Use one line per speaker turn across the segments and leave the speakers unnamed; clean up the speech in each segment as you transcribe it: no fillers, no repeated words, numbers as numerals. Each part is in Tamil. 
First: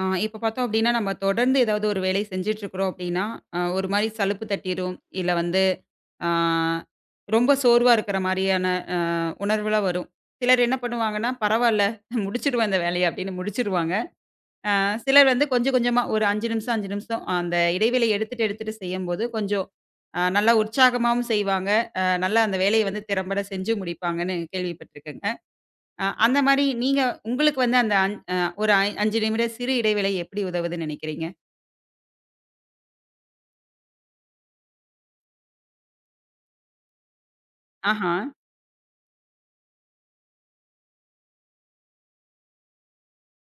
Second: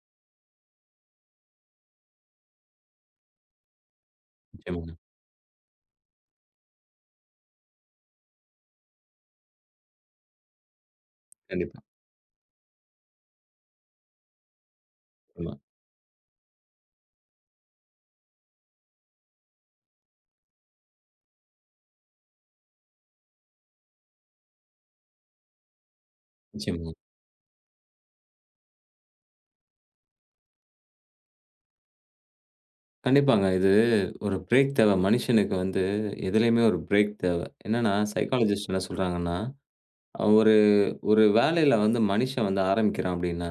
ஆ இப்ப பார்த்தோம் அப்டின்னா, நம்ம தொடர்ந்து ஏதாவது ஒரு வேலை செஞ்சுட்ருக்கிறோம் அப்டின்னா, ஒரு மாரி சலுப்பு
நிச்சயமாங்க.
தட்டிரும். இல்ல வந்து ஆ ரொம்ப சோர்வா இருக்கிற மாரியான அ உணர்வுலாம் வரும். சிலர் என்ன பண்ணுவாங்கன்னா,
கண்டிப்பா,
"பரவால்ல முடிச்சுருவேன் இந்த வேலைய" அப்டின்னு முடிச்சுருவாங்க. சிலர் வந்து
ஆமா.
கொஞ்சம் கொஞ்சமா ஒரு 5 நிமிஷம், 5 நிமிஷம் அந்த இடைவேளை எடுத்துட்டு எடுத்துட்டு செய்யும்போது கொஞ்சம் நல்லா உற்சாகமாவும் செய்வாங்க. நல்லா அந்த வேலைய வந்து திறம்பட செஞ்சு முடிப்பாங்கன்னு கேள்விப்பட்டுருக்கேங்க. அந்த மாரி
நிச்சயமா.
நீங்க உங்களுக்கு வந்து அந்த அஞ் அ ஒரு 5 நிமிட சிறு இடைவேளை எப்படி உதவுதுன்னு நினைக்கிறீங்க?
கண்டிப்பாங்க. இது ஒரு பிரேக் தேவை. மனுஷனுக்கு வந்து எதுலயுமே ஒரு பிரேக் தேவை. என்னன்னா,
ஆஹா!
சைக்காலஜிஸ்ட் என்ன சொல்றாங்கன்னா, ஒரு ஒரு வேலையில வந்து மனுஷன் வந்து ஆரம்பிக்கிறான் அப்படின்னா,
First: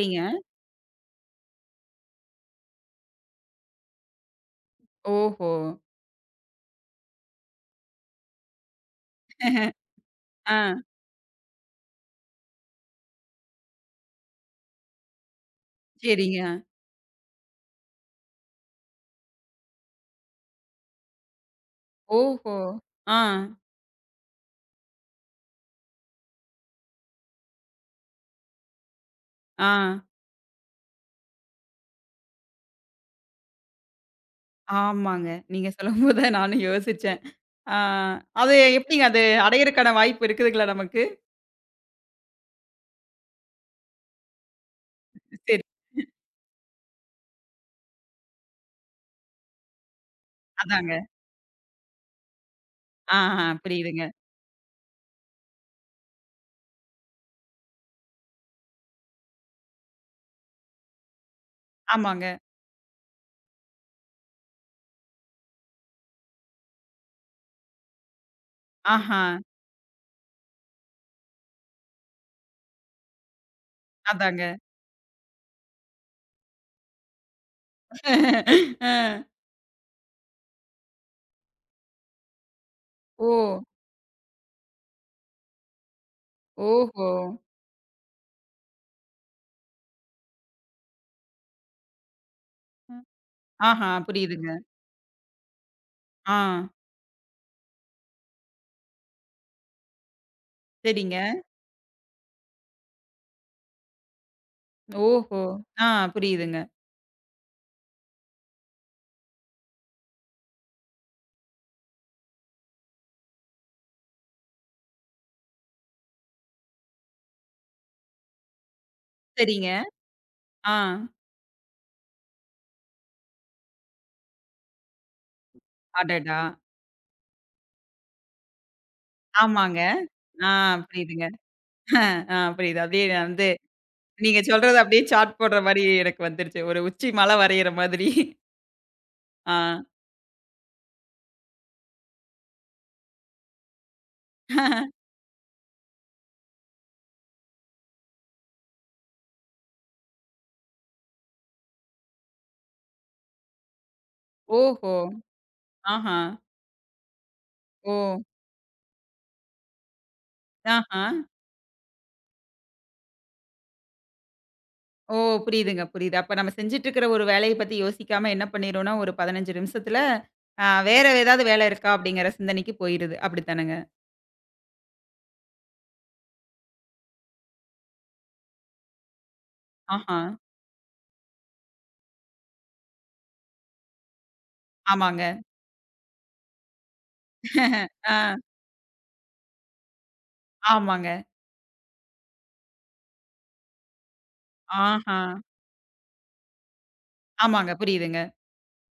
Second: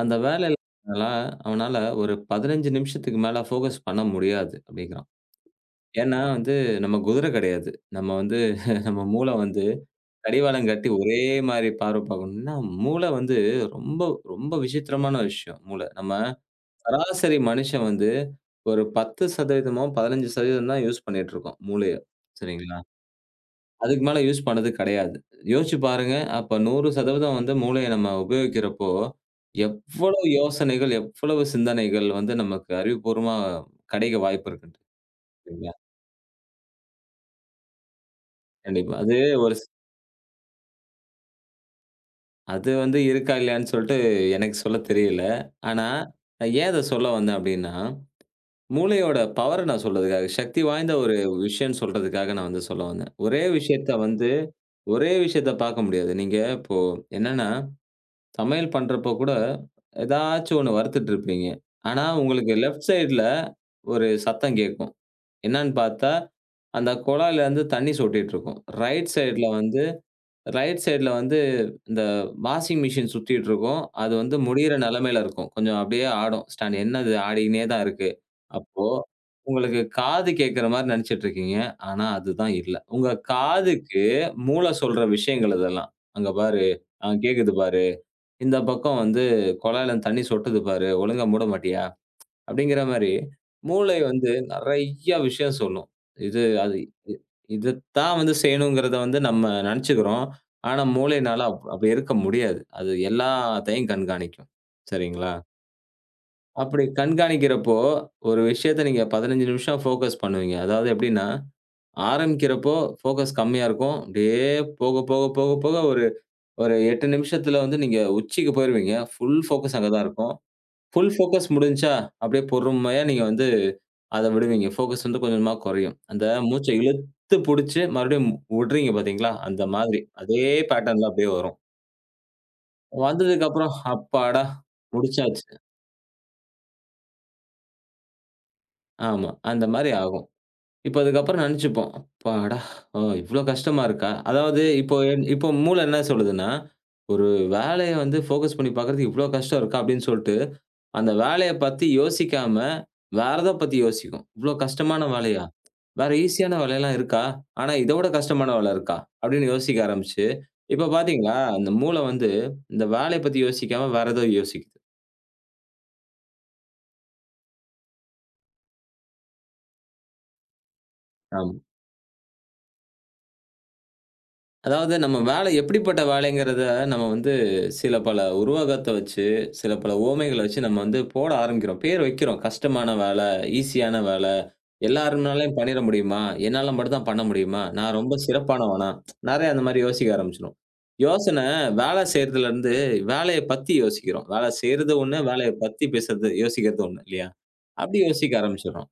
அந்த வேலையில அவனால அவனால ஒரு 15 நிமிஷத்துக்கு மேல ஃபோகஸ் பண்ண முடியாது அப்படிங்கிறான்.
ஓஹோ!
ஏன்னா வந்து நம்ம குதிரை கிடையாது. நம்ம வந்து நம்ம மூளை வந்து
ஆ.
கடிவாளம் கட்டி ஒரே மாரி பார்வை பார்க்கணும். ஏன்னா மூளை வந்து ரொம்ப ரொம்ப விசித்திரமான விஷயம் மூளை. நம்ம
சரிங்க.
சராசரி மனுஷன் வந்து ஒரு 10 சதவீதமோ, 15 சதவீதம் தான் யூஸ் பண்ணிட்டுருக்கோம் மூளைய.
ஓஹோ!
சரிங்களா?
ஆ,
அதுக்கு மேல யூஸ் பண்ணது கிடையாது. யோசிச்சு பாருங்க. அப்ப 100 சதவீதம் வந்து மூளைய நம்ம உபயோகிக்கிறப்போ,
ஆ,
எவ்வளவு யோசனைகள், எவ்வளவு சிந்தனைகள் வந்து நமக்கு அறிவுபூர்வமா கிடைக்க வாய்ப்பு இருக்குன்ட்டு.
ஆமாங்க. நீங்க
சரிங்களா?
சொல்லும்போது தான் நானும் யோசிச்சேன். ஆ. அது
கண்டிப்பா.
எப்படிங்க
அது
அது
ஒரு ஸ்
அடையறக்கான வாய்ப்பு இருக்குதுங்களா நமக்கு?
அது வந்து இருக்கா, இல்லையான்னு சொல்ட்டு எனக்கு சொல்ல தெரியல.
சரி.
ஆனா, நான் ஏன் அத சொல்ல வந்தேன் அப்டின்னா மூளையோட பவர நான் சொல்றதுக்காக, சக்தி வாய்ந்த
அதாங்க.
ஒரு விஷயம்ன்னு சொல்றதுக்காக நான் வந்து சொல்ல வந்தேன்.
ஆஹா, புரியுதுங்க.
ஒரே விஷயத்த பார்க்க முடியாது. நீங்க இப்போ என்னன்னா, சமையல் பண்றப்போ கூட ஏதாச்சும் ஒண்ணு வறுத்துட்டு இருப்பீங்க. ஆனா,
ஆமாங்க.
உங்களுக்கு லெஃப்ட் சைடுல ஒரு சத்தம் கேட்கும். என்னன்னு பார்த்தா, அந்த குழாயிலருந்து தண்ணி சொட்டிட்டு இருக்கும். ரைட்
ஆஹா!
சைடுல வந்து ரைட் சைடுல வந்து இந்த வாஷிங் மிஷின் சுத்திட்டு இருக்கும். அது வந்து
அதாங்க.
முடியிற நிலைமையில இருக்கும். கொஞ்சம் அப்படியே ஆடும். ஸ்டாண்ட். என்னது ஆடிக்கினே தான் இருக்கு. அப்போ
அ.
உங்களுக்கு காது கேட்கிற மாரி நெனச்சிட்டு இருக்கீங்க. ஆனா அதுதான் இல்ல. உங்க
ஓ!
காதுக்கு மூளை சொல்ற விஷயங்கள் இதெல்லாம். "அங்க பாரு,
ஓஹோ!
அ கேட்குது பாரு. இந்த பக்கம் வந்து குழாயிலருந்து தண்ணி சொட்டுது பாரு. ஒழுங்கா மூட மாட்டியா?" அப்படிங்கிற மாரி
ஆஹா,
மூளை வந்து
புரியுதுங்க.
நெறைய விஷயம் சொல்லும்.
ஆ.
இது அது இ இதத்தான் வந்து செய்யணுங்கிறத வந்து நம்ம நெனச்சுக்கிறோம். ஆனா
சரிங்க.
மூளைனால அப்படி இருக்க முடியாது. அது எல்லாத்தையும் கண்காணிக்கும். சரிங்களா?
ஓஹோ! ஆ. புரியுதுங்க.
அப்படி கண்காணிக்கிறப்போ, ஒரு விஷயத்த நீங்க 15 நிமிஷம் ஃபோகஸ் பண்ணுவீங்க. அதாவது எப்படின்னா, ஆரம்பிக்கிறப்போ ஃபோகஸ் கம்மியா இருக்கும். அப்படியே போக, போக, போக, போக ஒரு ஒரு 8 நிமிஷத்துல வந்து நீங்க உச்சிக்கு போயிருவீங்க. ஃபுல்
சரிங்க.
ஃபோகஸ் அங்க தான் இருக்கும்.
ஆ.
ஃபுல் ஃபோகஸ் முடிஞ்சுச்சா, அப்படியே பொறுமையா நீங்க வந்து அத விடுவீங்க. ஃபோகஸ் வந்து கொஞ்சமா குறையும். அந்த
அடடா!
மூச்ச இழுத்து புடிச்சு மறுபடியும் விடுறீங்க பார்த்தீங்களா, அந்த
ஆமாங்க.
மாதிரி. அதே
ஆ.
பேட்டர்ன்ல
புரியுதுங்க.
அப்படியே வரும்.
ஆ. புரியுது. அப்படியே நான் வந்து
வந்ததுக்கப்புறம்,
நீங்க
அப்பாடா
சொல்றது அப்படியே சார்ட்
முடிச்சாச்சு.
போடுற மாரி எனக்கு வந்துருச்சு. ஒரு உச்சி மலை வரையிற மாதிரி.
ஆமா,
ஆ.
அந்த மாரி ஆகும். இப்ப அதுக்கப்புறம் நெனச்சுப்போம். அப்பாடா! ஓ இவ்ளோ கஷ்டமா இருக்கா? அதாவது இப்போ இப்போ மூளை என்ன சொல்லுதுன்னா, ஒரு வேலைய வந்து ஃபோக்கஸ் பண்ணி பார்க்கறதுக்கு இவ்ளோ கஷ்டம் இருக்கா? அப்படின்னு சொல்ட்டு, அந்த வேலைய பத்தி யோசிக்காம, வேற எத பத்தி யோசிக்கும். இவ்ளோ
ஓஹோ!
கஷ்டமான வேலையா? வேற
ஆஹா!
ஈஸியான வேலையெல்லாம் இருக்கா? ஆனா
ஓ!
இத விட கஷ்டமான வேலை இருக்கா? அப்படின்னு யோசிக்க ஆரம்பிச்சு, இப்ப
ஆஹா!
பார்த்தீங்களா, அந்த மூளை வந்து இந்த வேலைய பத்தி யோசிக்காம வேற ஏதோ யோசிக்குது.
ஓ! புரியுதுங்க, புரியுது. அப்ப நம்ம செஞ்சுட்டு இருக்கிற ஒரு வேலைய பத்தி யோசிக்காம என்ன பண்ணிறோம்னா, ஒரு 15 நிமிஷத்துல வேற ஏதாவது வேலை இருக்கா அப்படிங்கிற சிந்தனைக்கு போயிருது. அப்படித்தானங்க?
அதாவது நம்ம வேலை எப்படிப்பட்ட வேலைங்கிறத நம்ம வந்து சில பல உருவகத்த வச்சு, சில பல
ஆஹா!
உவமைகள வச்சு நம்ம வந்து போட ஆரம்பிக்கிறோம். பேர் வைக்கிறோம். கஷ்டமான வேலை, ஈஸியான வேலை,
ஆமாங்க.
எல்லாருனாலயும் பண்ணிற முடியுமா? என்னால மட்டும் தான் பண்ண முடியுமா? நான் ரொம்ப
ஆ.
சிறப்பானவனா? நெறைய அந்த மாரி யோசிக்க ஆரம்பிச்சுருவோம்.
ஆமாங்க.
யோசனை வேலை செய்றதுலருந்து வேலைய பத்தி யோசிக்கிறோம். வேலை செய்றது
ஆஹா!
ஒண்ணு, வேலைய பத்தி பேசுறது யோசிக்கிறது ஒண்ணு இல்லையா?
ஆமாங்க.
அப்படி
புரியுதுங்க.
யோசிக்க ஆரம்பிச்சுடுறோம்.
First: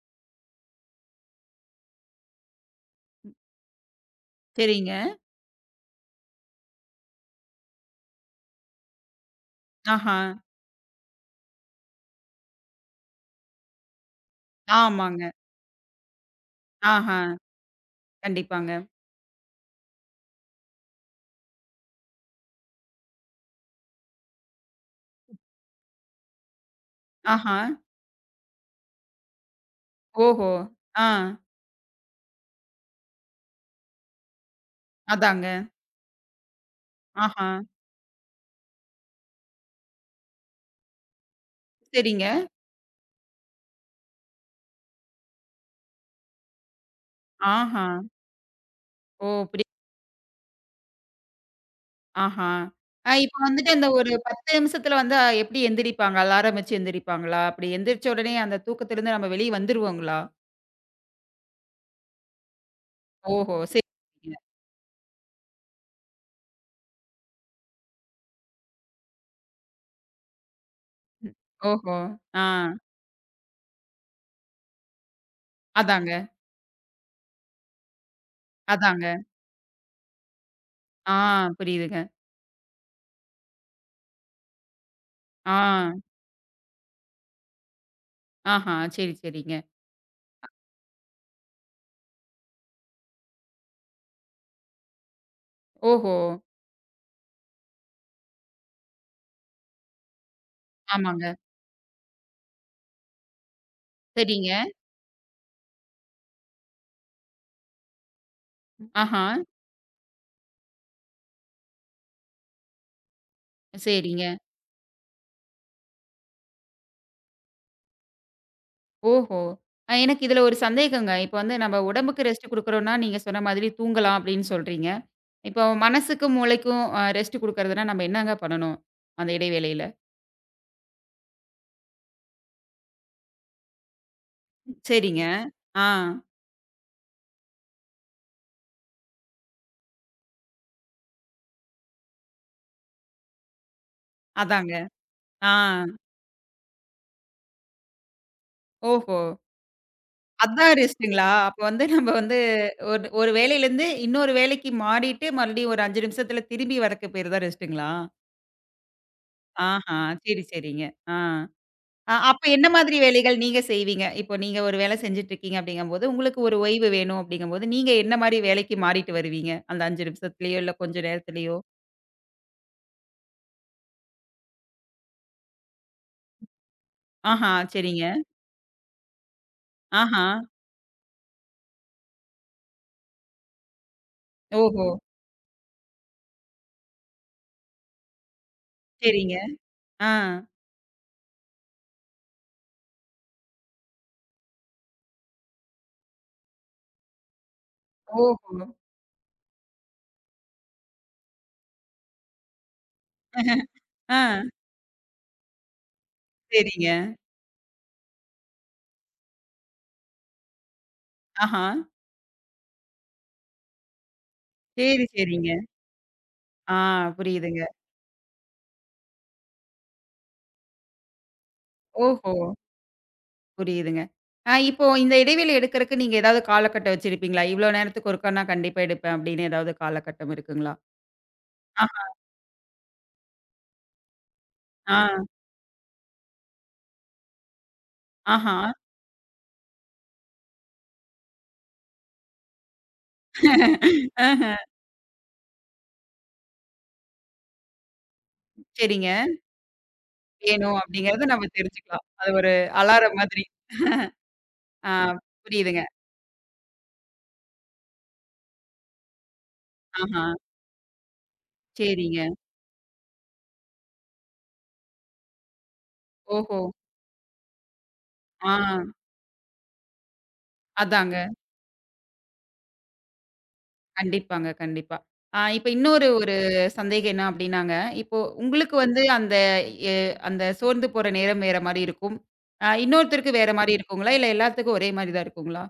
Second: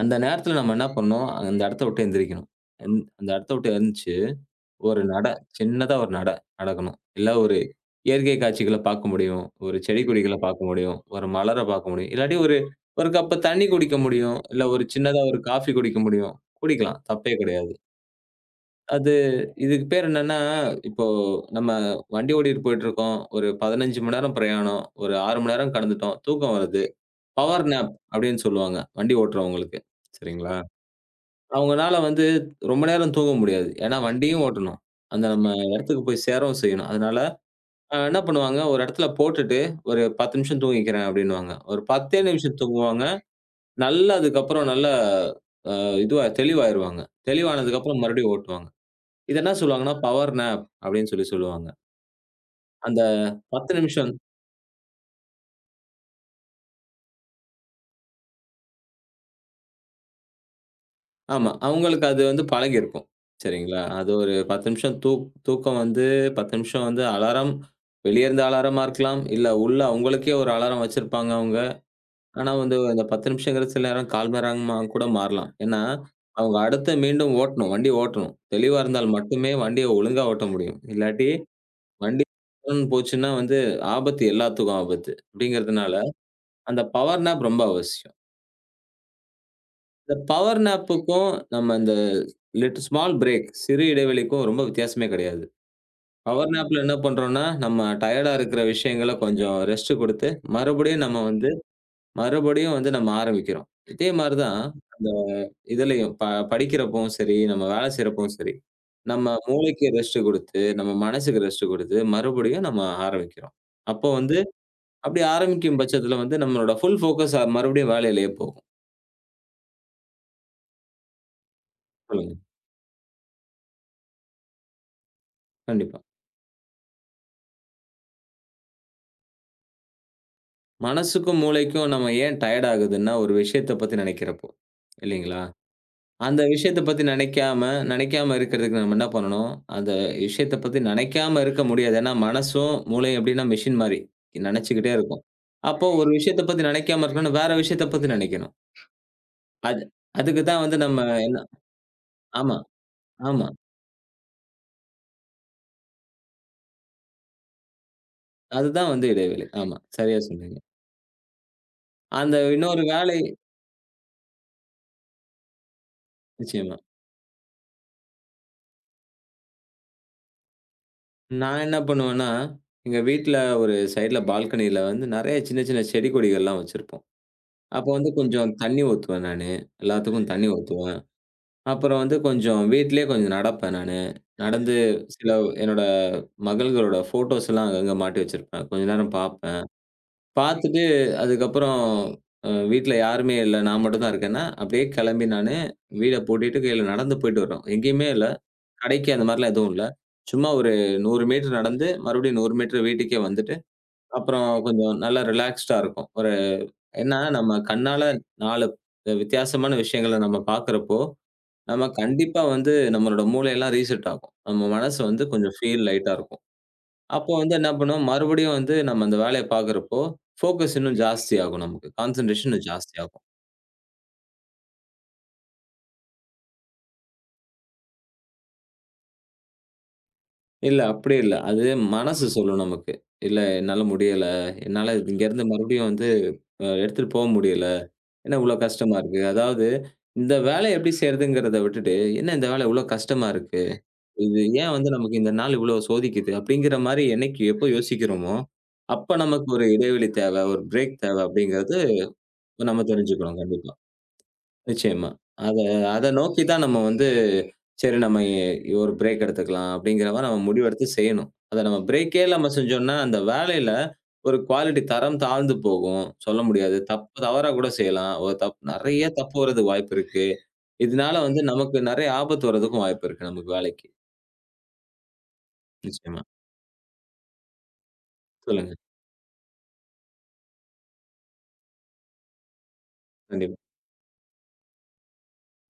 அந்த நேரத்துல நம்ம என்ன பண்ணணும்? அந்த இடத்த விட்டு எந்திரிக்கணும். அந்த இடத்த விட்டு எந்திரிச்சு
சரிங்க.
ஒரு நட. சின்னதா ஒரு நட நடக்கணும். இல்ல ஒரு இயற்கை காட்சிகள பார்க்க முடியும். ஒரு செடி
ஆஹா.
கொடிகள ம். பார்க்க முடியும். ஒரு மலர பார்க்க முடியும். இல்லாட்டி ஒரு ஒரு கப் தண்ணி குடிக்க முடியும். இல்ல ஒரு சின்னதா
ஆமாங்க.
ஒரு காஃபி குடிக்க முடியும். குடிக்கலாம்.
ஆஹா.
தப்பே கிடையாது.
கண்டிப்பாங்க.
அது இதுக்கு பேர் என்னன்னா, இப்போ நம்ம வண்டி ஓட்டிட்டு போயிட்டுருக்கோம். ஒரு 15 மணி நேரம் பிரயாணம். ஒரு 6 மணி நேரம் கடந்துட்டோம். தூக்கம் வருது.
ஆஹா.
பவர் நேப் அப்படின்னு சொல்லுவாங்க. வண்டி ஓட்டுறவங்களுக்கு.
ஓஹோ!
சரிங்களா?
ஆ.
அவங்கனால வந்து ரொம்ப நேரம் தூங்க முடியாது. ஏன்னா வண்டியும் ஓட்டணும். அந்த
அதாங்க.
நம்ம இடத்துக்கு போய் சேரவும் செய்யணும். அதனால
ஆஹா.
என்ன பண்ணுவாங்க, ஒரு இடத்துல போட்டுட்டு ஒரு 10 நிமிஷம் தூங்கிக்கிறேன் அப்டின்னுவாங்க. ஒரு 10
சரிங்க.
நிமிஷம் தூங்குவாங்க. நல்லா அதுக்கப்புறம் நல்லா அ இதுவா தெளிவாயிருவாங்க.
ஆஹா.
தெளிவானதுக்கப்புறம் மறுபடியும் ஓட்டுவாங்க.
ஓ!
இத என்ன
புரி.
சொல்லுவாங்கன்னா, பவர் நேப் அப்டின்னு சொல்லி சொல்லுவாங்க.
ஆஹா.
அந்த
இப்ப வந்துட்டு
10
அந்த ஒரு
நிமிஷம்
10 நிமிஷத்துல வந்து எப்படி எந்திரிப்பாங்க? அலாரம் வச்சு எந்திரிப்பாங்களா? அப்படி எந்திரிச்ச உடனே அந்த தூக்கத்திலிருந்து நம்ம வெளிய வந்துருவோங்களா?
ஆமா. அவுங்களுக்கு அது வந்து பழகியிருக்கும்.
ஓஹோ! சரி.
சரிங்களா? அது ஒரு
சரிங்க.
10 நிமிஷம் தூக்கம் வந்து 10 நிமிஷம் வந்து அலாரம் வெளிய இருந்து அலாரமா இருக்கலாம். இல்ல உள்ள அவுங்களுக்கே ஒரு அலாரம் வச்சிருப்பாங்க
ம்.
அவுங்க.
ஓஹோ! ஆ.
ஆனா வந்து அந்த 10 நிமிஷங்கிறது சில நேரம் 1/4 மணி நேரமா கூட மாறலாம். ஏன்னா,
அதாங்க,
அவுங்க அடுத்து மீண்டும் ஓட்டணும். வண்டி ஓட்டணும். தெளிவா இருந்தால்
அதாங்க.
மட்டுமே வண்டிய ஒழுங்கா ஓட்ட முடியும்.
ஆ.
இல்லாட்டி
புரியுதுங்க.
வண்டி ஓட்டணும்னு போச்சுன்னா வந்து ஆபத்து எல்லாத்துக்கும் ஆபத்து.
ஆ.
அப்டிங்கிறதுனால அந்த பவர் நேப் ரொம்ப அவசியம்.
ஆஹா. சரி, சரிங்க.
இந்த பவர் நேப்புக்கும், நம்ம இந்த லிட் ஸ்மால் பிரேக் சிறு இடைவெளிக்கும் ரொம்ப வித்தியாசமே கிடையாது.
ஓஹோ!
பவர் நேப்ல என்ன பண்றோம்னா, நம்ம டயர்டா இருக்கிற விஷயங்கள கொஞ்சம் ரெஸ்ட் குடுத்து, மறுபடியும் நம்ம
ஆமாங்க.
வந்து மறுபடியும் வந்து நம்ம ஆரம்பிக்கிறோம். இதே மாரி
சரிங்க.
தான் அந்த இதுலயும் ப படிக்கிறப்பவும் சரி, நம்ம வேலை செய்றப்பவும் சரி,
ஆஹா.
நம்ம மூளைக்கு ரெஸ்ட் குடுத்து, நம்ம மனசுக்கு ரெஸ்ட் குடுத்து, மறுபடியும் நம்ம ஆரம்பிக்கிறோம். அப்போ
சரிங்க.
வந்து, அப்படி ஆரம்பிக்கும் பட்சத்துல வந்து நம்மளோட ஃபுல் ஃபோக்கஸ் மறுபடியும் வேலையிலேயே போகும்.
ஓஹோ! எனக்கு இதுல ஒரு சந்தேகங்க. இப்ப வந்து நம்ம உடம்புக்கு
சொல்லுங்க.
ரெஸ்ட் குடுக்குறோம்னா, நீங்க சொன்ன மாதிரி தூங்கலாம் அப்படின்னு சொல்றீங்க. இப்போ
கண்டிப்பா.
மனசுக்கும், மூளைக்கும் ரெஸ்ட் குடுக்கறதுன்னா நம்ம என்னங்க பண்ணணும்? அந்த இடைவேளையில?
மனசுக்கும், மூளைக்கும் நம்ம ஏன் டயர்ட் ஆகுதுன்னா, ஒரு விஷயத்த பத்தி நெனைக்கிறப்போ.
சரிங்க.
இல்லைங்களா? ம்.
ஆ,
அந்த விஷயத்த பத்தி நெனைக்காம நெனைக்காம இருக்கிறதுக்கு நம்ம என்ன பண்ணணும், அந்த விஷயத்த பத்தி நெனைக்காம இருக்க முடியாது. ஏன்னா, மனசும், மூளையும் எப்படின்னா மெஷின் மாரி
அதாங்க.
நெனைச்சுக்கிட்டே இருக்கும்.
ஆ,
அப்போ ஒரு விஷயத்த பத்தி நெனைக்காம இருக்கணும்னா, வேற விஷயத்த பத்தி நெனைக்கணும்.
ஓஹோ!
அது அதுக்கு தான்
அதான்
வந்து நம்ம கண்டிப்பா.
ரெஸ்ட்டுங்களா?
என்ன
அப்ப வந்து நம்ம வந்து
ஆமா,
ஒரு ஒரு
ஆமா.
வேலையிலருந்து இன்னொரு வேலைக்கு மாறிட்டு, மறுபடியும் ஒரு 5 நிமிஷத்துல திரும்பி வரக்கு பேரு தான் ரெஸ்ட்டுங்களா?
அதுதான் வந்து இடைவெளி. ஆமா,
ஆஹா!
சரியா
சரி,
சொன்னீங்க.
சரிங்க. ஆ. அ
அந்த
அப்ப என்ன
இன்னொரு
மாதிரி
வேலை
வேலைகள் நீங்க செய்வீங்க? இப்போ நீங்க ஒரு வேலை செஞ்சுட்டுருக்கீங்க அப்படிங்கம்போது, உங்களுக்கு ஒரு
நிச்சயமா.
ஓய்வு வேணும் அப்படிங்கம்போது, நீங்க என்ன மாரி வேலைக்கு மாறிட்டு வருவீங்க? அந்த 5 நிமிஷத்துலயோ, இல்ல கொஞ்ச நேரத்துலயோ?
நான் என்ன பண்ணுவேன்னா, எங்க வீட்ல ஒரு சைட்ல பால்கனியில வந்து நெறைய சின்ன, சின்ன செடி கொடிகள்லாம் வச்சிருப்போம்.
ஆஹா,
அப்போ
சரிங்க.
வந்து கொஞ்சம் தண்ணி ஊத்துவேன் நானு.
ஆஹா.
எல்லாத்துக்கும் தண்ணி ஊத்துவேன். அப்புறம் வந்து கொஞ்சம் வீட்லயே கொஞ்சம் நடப்பேன் நானு. நடந்து
ஓஹோ!
சில என்னோட மகள்களோட ஃபோட்டோஸ்லாம் அங்கங்க மாட்டி வச்சிருப்பேன். கொஞ்ச நேரம்
சரிங்க.
பார்ப்பேன்.
ஆ.
பார்த்துட்டு அதுக்கப்புறம் வீட்ல யாருமே இல்ல. நான் மட்டும் தான் இருக்கேன்னா, அப்படியே கெளம்பி நானு வீட பூட்டிட்டு கையில நடந்து போயிட்டு வருவேன். எங்கேயுமே இல்ல.
ஓஹோ!
கடைக்கு அந்த மாரிலாம் எதுவும் இல்ல. சும்மா ஒரு 100 மீட்டர் நடந்து, மறுபடியும் 100 மீட்டர் வீட்டுக்கே வந்துட்டு,
ஆ.
அப்புறம் கொஞ்சம் நல்லா ரிலாக்ஸ்டா இருக்கும்.
சரிங்க.
ஏன்னா நம்ம கண்ணால 4 வித்தியாசமான விஷயங்கள நம்ம பார்க்கிறப்போ,
ஆஹா.
நம்ம கண்டிப்பா வந்து நம்மளோட மூளைலாம் ரீசெட் ஆகும். நம்ம மனசு
சரி,
வந்து
சரிங்க.
கொஞ்சம் ஃபீல் லைட்டா இருக்கும்.
ஆ.
அப்போ வந்து
புரியுதுங்க.
என்ன பண்ணுவோம், மறுபடியும் வந்து நம்ம அந்த வேலைய பார்க்கிறப்போ, ஃபோக்கஸ் இன்னும் ஜாஸ்தியாகும் நமக்கு.
ஓஹோ!
கான்சன்ட்ரேஷன் இன்னும் ஜாஸ்தியாகும்.
புரியுதுங்க. இப்போ இந்த இடைவெளி எடுக்கறக்கு நீங்க ஏதாவது காலக்கட்டம் வச்சிருப்பீங்களா? இவ்ளோ நேரத்துக்கு ஒருக்கா நான் கண்டிப்பா எடுப்பேன் அப்படின்னு ஏதாவது காலகட்டம் இருக்குங்களா?
இல்ல அப்படி இல்ல. அது
ஆஹா.
மனசு சொல்லும் நமக்கு. "இல்ல என்னால முடியல. என்னால
ஆ.
இங்கேருந்து மறுபடியும் வந்து அ எடுத்துட்டு போ முடியல. என்ன
ஆஹா.
இவ்ளோ கஷ்டமா இருக்கு?" அதாவது இந்த வேலைய எப்படி செய்றதுங்கிறத விட்டுட்டு, "என்ன இந்த வேலை இவ்ளோ கஷ்டமா இருக்கு? இது ஏன் வந்து நமக்கு இந்த நாள் இவ்ளோ சோதிக்குது?" அப்படிங்கிற மாரி என்னைக்கு எப்போ யோசிக்கிறோமோ, அப்ப
சரிங்க.
நமக்கு ஒரு இடைவெளி தேவை, ஒரு
வேணும்
பிரேக் தேவை
அப்படிங்கிறத நம்ம
அப்படிங்கிறது
தெரிஞ்சுக்கலாம். அது ஒரு
நம்ம
அலாரம்
தெரிஞ்சுக்கணும்
மாதிரி.
கண்டிப்பா.
ஆ.
நிச்சயமா. அத
புரியுதுங்க.
அத நோக்கி தான் நம்ம வந்து சரி நம்ம எ ஒரு பிரேக் எடுத்துக்கலாம் அப்படிங்கிற
ஆஹா.
மாரி நம்ம முடிவெடுத்து செய்யணும். அத நம்ம பிரேக்கே
சரிங்க.
இல்லாம செஞ்சோம்னா, அந்த வேலையில ஒரு குவாலிட்டி தரம் தாழ்ந்து போகும். சொல்ல
ஓஹோ!
முடியாது. தப்பு தவறா கூட செய்யலாம். ஒரு
ஆ.
தப் நெறைய தப்பு வரதுக்கு வாய்ப்பு இருக்கு. இதனால
அதாங்க.
வந்து நமக்கு நெறைய ஆபத்து வரதுக்கும் வாய்ப்பு இருக்கு நமக்கு வேலைக்கு.
கண்டிப்பாங்க, கண்டிப்பா. ஆ இப்ப இன்னொரு
நிச்சயமா.
ஒரு சந்தேகம் என்ன அப்படின்னாங்க, இப்போ உங்களுக்கு
சொல்லுங்க.
வந்து அந்த எ அந்த சோர்ந்து போற நேரம் வேற மாரி இருக்கும். இன்னொருத்தருக்கு வேற
கண்டிப்பா.
மாரி இருக்குங்களா? இல்ல எல்லாத்துக்கும் ஒரே மாரி தான் இருக்குங்களா?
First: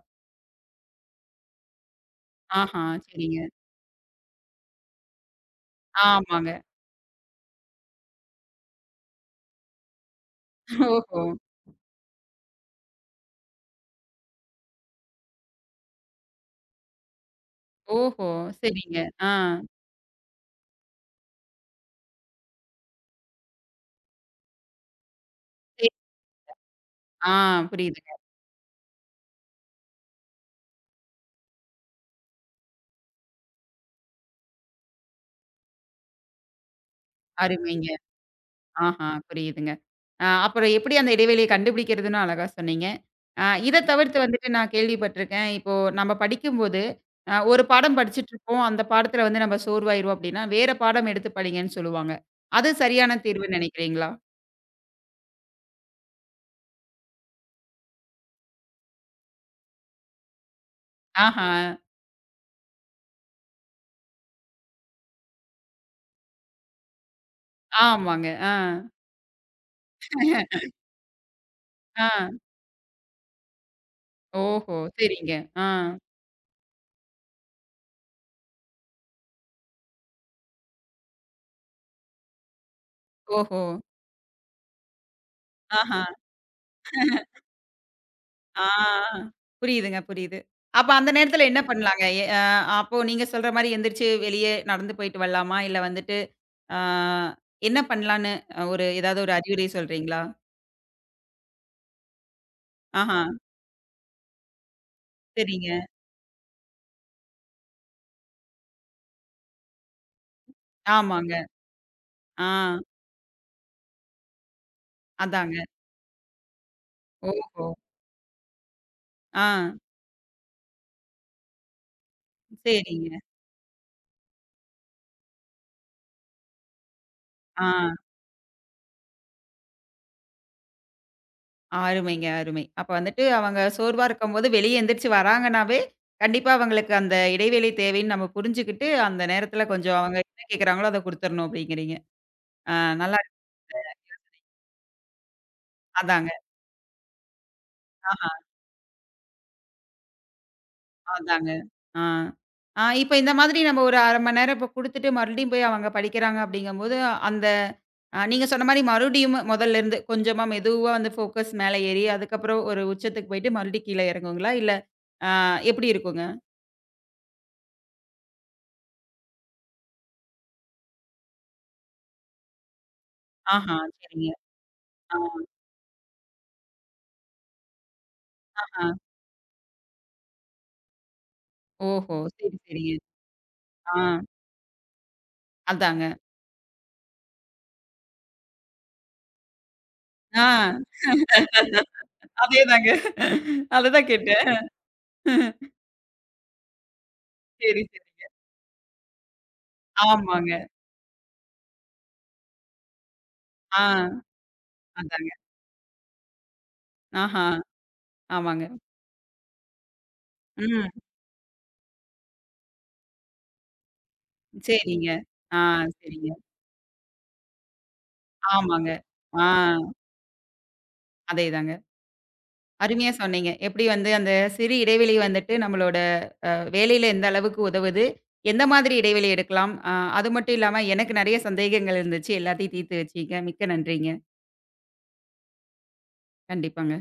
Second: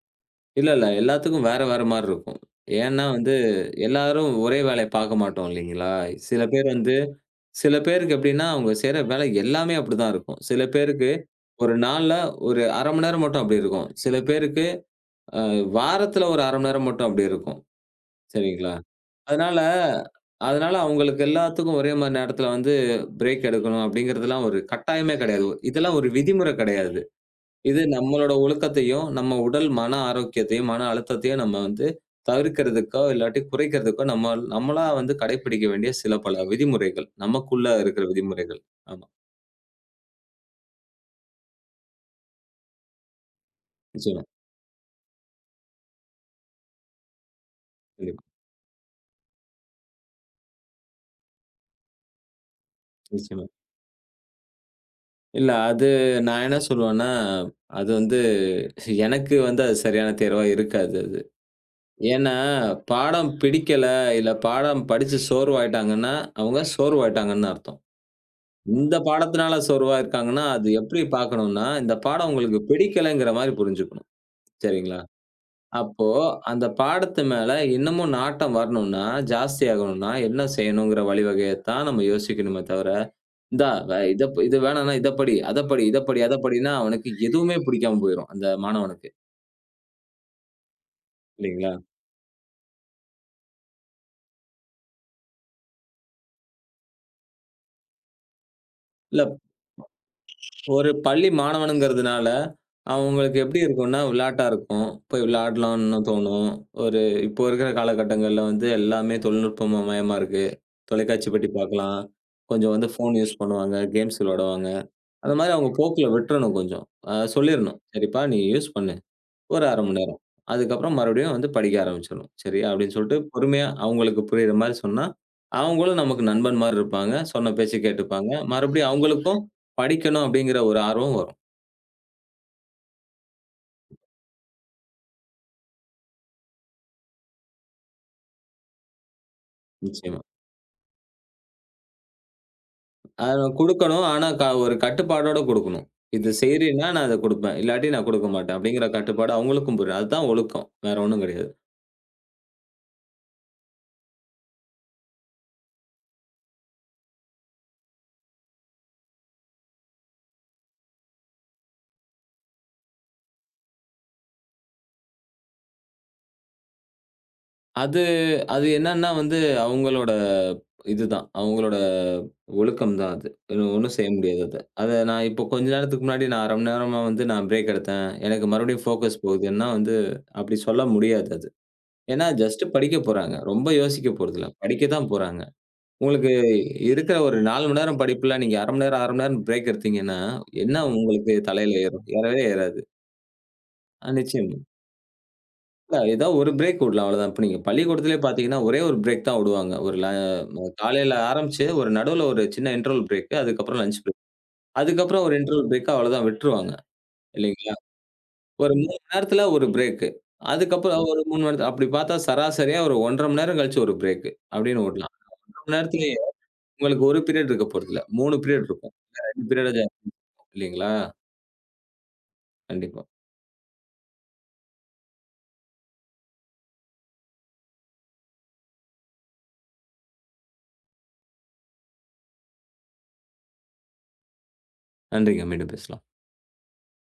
இல்ல, இல்ல. எல்லாத்துக்கும் வேற, வேற மாரி இருக்கும்.
ஆஹா.
ஏன்னா வந்து
சரிங்க.
எல்லாரும் ஒரே வேலைய பார்க்க மாட்டோம் இல்லைங்களா? சில
ஆமாங்க.
பேர் வந்து சில பேருக்கு எப்படின்னா, அவங்க செய்ற வேலை எல்லாமே அப்படிதான் இருக்கும். சில பேருக்கு
ஓஹோ!
ஒரு நாள்ல ஒரு 1/2 மணி நேரம் மட்டும் அப்படி இருக்கும். சில பேருக்கு அ வாரத்துல ஒரு 1/2 மணி நேரம் மட்டும் அப்படி இருக்கும்.
ஓஹோ!
சரிங்களா?
சரிங்க. ஆ.
அதனால அதனால அவங்களுக்கு எல்லாத்துக்கும் ஒரே மாரி நேரத்துல வந்து பிரேக் எடுக்கணும் அப்படிங்கிறதெல்லாம் ஒரு கட்டாயமே கிடையாது.
சரி.
இதெல்லாம் ஒரு விதிமுறை கிடையாது.
ஆ.
இது
புரியுதுங்க.
நம்மளோட ஒழுக்கத்தையும், நம்ம உடல் மன ஆரோக்கியத்தையும், மன அழுத்தத்தையும் நம்ம வந்து தவிர்க்கிறதுக்கோ, இல்லாட்டி குறைக்கிறதுக்கோ நம்ம நம்மளா வந்து கடைப்பிடிக்க வேண்டிய சில பல விதிமுறைகள். நமக்குள்ள
அருமைங்க.
இருக்கிற விதிமுறைகள். ஆமா.
ஆஹா, புரியுதுங்க. அப்புறம் எப்படி அந்த இடைவெளிய கண்டுபிடிக்கிறதுன்னு அழகா சொன்னீங்க. இத தவிர்த்து
நிச்சயமா.
வந்துட்டு நான் கேள்விப்பட்டுருக்கேன். இப்போ நம்ம படிக்கும்போது, ஒரு பாடம்
கண்டிப்பா.
படிச்சுட்டுருப்போம். அந்த பாடத்துல வந்து நம்ம சோர்வாயிருவோம் அப்படின்னா, வேற பாடம் எடுத்து படிங்கன்னு சொல்லுவாங்க. அது சரியான
நிச்சயமா.
தீர்வுன்னு நினைக்கிறீங்களா?
இல்ல அது நான் என்ன சொல்லுவேன்னா, அது வந்து எனக்கு வந்து அது சரியான தேர்வா இருக்காது அது.
ஆஹா.
ஏன்னா, பாடம் பிடிக்கல, இல்ல பாடம் படிச்சு சோர்வாயிட்டாங்கன்னா, அவங்க சோர்வாயிட்டாங்கன்னு அர்த்தம்.
ஆமாங்க. ஆ.
இந்த பாடத்தினால சோர்வா இருக்காங்கன்னா, அது எப்படி பார்க்கணும்னா, இந்த
ஆ.
பாடம் உங்களுக்கு பிடிக்கலங்கிற மாரி புரிஞ்சுக்கணும்.
ஓஹோ!
சரிங்களா?
சரிங்க. ஆ.
அப்போ அந்த பாடத்து மேல இன்னமும் நாட்டம் வரணும்னா, ஜாஸ்தியாகணும்னா என்ன செய்யணுங்கிற வழிவகைய தான் நம்ம யோசிக்கணுமே தவிர,
ஓஹோ!
"இந்தா வே இத ப- இது வேணாம்னா இத படி, அத படி,
ஆஹா.
இத படி, அத படின்னா" அவனுக்கு எதுவுமே பிடிக்காம போயிரும், அந்த
ஆ.
மாணவனுக்கு.
புரியுதுங்க, புரியுது. அப்ப அந்த நேரத்துல என்ன
இல்லைங்களா?
பண்ணலாங்க? எ அ அப்போ நீங்க சொல்ற மாரி எந்திரிச்சு வெளிய நடந்து போயிட்டு வரலாமா? இல்ல வந்துட்டு ஆ என்ன பண்ணலான்னு ஒரு ஏதாவது
இல்ல
ஒரு அறிவுரை சொல்றீங்களா?
ஒரு பள்ளி மாணவனுங்கிறதுனால,
ஆஹா,
அவங்களுக்கு எப்படி இருக்கும்னா, விளையாட்டா இருக்கும். போய்
சரிங்க.
விளையாடலாம்னு தோணும். ஒரு இப்போ இருக்கிற காலகட்டங்கள்ல வந்து எல்லாமே தொழில்நுட்பமயமா இருக்கு. தொலைக்காட்சி
ஆமாங்க.
பெட்டி பார்க்கலாம்.
ஆ.
கொஞ்சம் வந்து ஃபோன் யூஸ் பண்ணுவாங்க. கேம்ஸ் விளையாடுவாங்க. அந்த மாரி
அதாங்க.
அவங்க போக்குல விட்டுறணும் கொஞ்சம்.
ஓஹோ!
சொல்லிறணும். "சரிப்பா, நீ யூஸ் பண்ணு.
ஆ.
ஒரு 1/2 மணி நேரம். அதுக்கப்புறம் மறுபடியும் வந்து படிக்க ஆரம்பிச்சிடணும். சரி அப்படின்னு சொல்லிட்டு
சரிங்க.
பொறுமையா அவங்களுக்கு புரியிற மாரி சொன்னா, அவங்களும் நமக்கு நண்பன் மாரி இருப்பாங்க. சொன்ன
ஆ.
பேச்ச கேட்டுப்பாங்க. மறுபடியும் அவங்களுக்கும் படிக்கணும் அப்படிங்கிற ஒரு ஆர்வம் வரும்.
அருமைங்க, அருமை. அப்ப வந்துட்டு அவங்க சோர்வா இருக்கும்போது வெளிய எந்திரிச்சு வராங்கனாவே, கண்டிப்பா அவங்களுக்கு அந்த இடைவேளை தேவைன்னு நம்ம புரிஞ்சுகிட்டு, அந்த நேரத்துல கொஞ்சம் அவங்க
நிச்சயமா.
என்ன கேட்குறாங்களோ அத குடுத்துறணும் அப்படிங்கிறீங்க. ஆ. நல்லா
அத
இருக்கு.
நான் குடுக்கணும். ஆனா ஒரு கட்டுப்பாடோட குடுக்கணும்.
அதாங்க.
"இது செய்றீன்னா நான் அத குடுப்பேன். இல்லாட்டி நான்
ஆஹா.
குடுக்க மாட்டேன்." அப்படிங்கிற கட்டுப்பாடு அவங்களுக்கும் புரியும். அதுதான் ஒழுக்கம். வேற ஒண்ணும்
அதாங்க.
கிடையாது.
ஆ. ஆ இப்ப இந்த மாதிரி நம்ம ஒரு 1/2 மணி நேரம் இப்ப குடுத்துட்டு மறுபடியும் போய் அவங்க படிக்கிறாங்க அப்படிங்கும்போது, அந்த நீங்க சொன்ன மாரி மறுபடியும் மொதல்ல இருந்து கொஞ்சமா மெதுவா வந்து ஃபோக்கஸ் மேல ஏறி, அதுக்கப்புறம் ஒரு உச்சத்துக்கு போயிட்டு மறுபடியும் கீழ இறங்குங்களா? இல்ல அ எப்படி இருக்குங்க?
அது அது என்னன்னா வந்து, அவங்களோட இதுதான். அவங்களோட ஒழுக்கம் தான் அது.
ஆஹா,
ஒண்ணும் செய்ய
சரிங்க.
முடியாது அத. அத
ஆ,
நான் இப்போ கொஞ்ச நேரத்துக்கு முன்னாடி நான் 1/2 மணி நேரமா வந்து நான் பிரேக் எடுத்தேன். எனக்கு மறுபடியும்
ஆஹா.
ஃபோக்கஸ் போகுதுன்னா வந்து, அப்படி சொல்ல முடியாது அது.
ஓஹோ!
ஏன்னா
சரி,
ஜஸ்ட்
சரிங்க.
படிக்க போறாங்க. ரொம்ப
ஆ,
யோசிக்க போறதில்ல. படிக்க தான் போறாங்க.
அதாங்க.
உங்களுக்கு இருக்கிற ஒரு 4 மணி நேரம் படிப்புல நீங்க 1/2 மணி நேரம், 1/2 மணி நேரம் பிரேக் எடுத்தீங்கன்னா,
ஆ,
என்ன உங்களுக்கு தலையில ஏறும்? ஏறவே ஏறாது.
அதேதாங்க. அததான் கேட்டேன்.
நிச்சயமா. இல்ல ஏதாவது ஒரு பிரேக் விடலாம் அவ்வளவுதான். இப்ப நீங்க
சரி,
பள்ளிக்கூடத்திலே
சரி.
பார்த்தீங்கன்னா, ஒரே ஒரு பிரேக் தான் விடுவாங்க.
ஆமாங்க.
காலையில ஆரம்பிச்சு ஒரு நடுவுல ஒரு சின்ன இன்டர்வல் பிரேக். அதுக்கப்புறம் லஞ்ச் பிரேக்.
ஆ,
அதுக்கப்புறம்
அதாங்க.
ஒரு இன்டர்வல் பிரேக் அவ்வளவுதான் விட்டுருவாங்க.
ஆஹா,
இல்லைங்களா?
ஆமாங்க.
ஒரு 3 மணி நேரத்துல ஒரு பிரேக்.
ம்.
அதுக்கப்புறம் ஒரு 3 மணி நேரத்துல அப்படி பார்த்தா சராசரியா ஒரு 1 1/2 மணி நேரம் கழிச்சு ஒரு பிரேக் அப்படின்னு
சரிங்க.
விடலாம். 1
ஆ,
மணி நேரத்திலேயே
சரிங்க.
உங்களுக்கு 1 பீரியட் இருக்க போறதில்ல. 3 பீரியட்
ஆமாங்க.
இருக்கும். இல்ல
ஆ.
2 பீரியடா இல்லைங்களா?
அதேதாங்க.
கண்டிப்பா.
அருமையா சொன்னீங்க. எப்படி வந்து அந்த சிறு இடைவெளி வந்துட்டு நம்மளோட வேலையில எந்த அளவுக்கு உதவுது? எந்த மாதிரி இடைவெளி எடுக்கலாம்? அது மட்டும் இல்லாம எனக்கு நெறைய சந்தேகங்கள் இருந்துச்சு. எல்லாத்தையும் தீர்த்து வச்சீங்க. மிக்க நன்றிங்க.
நன்றிங்க. மீண்டும் பேசலாம்.
கண்டிப்பாங்க.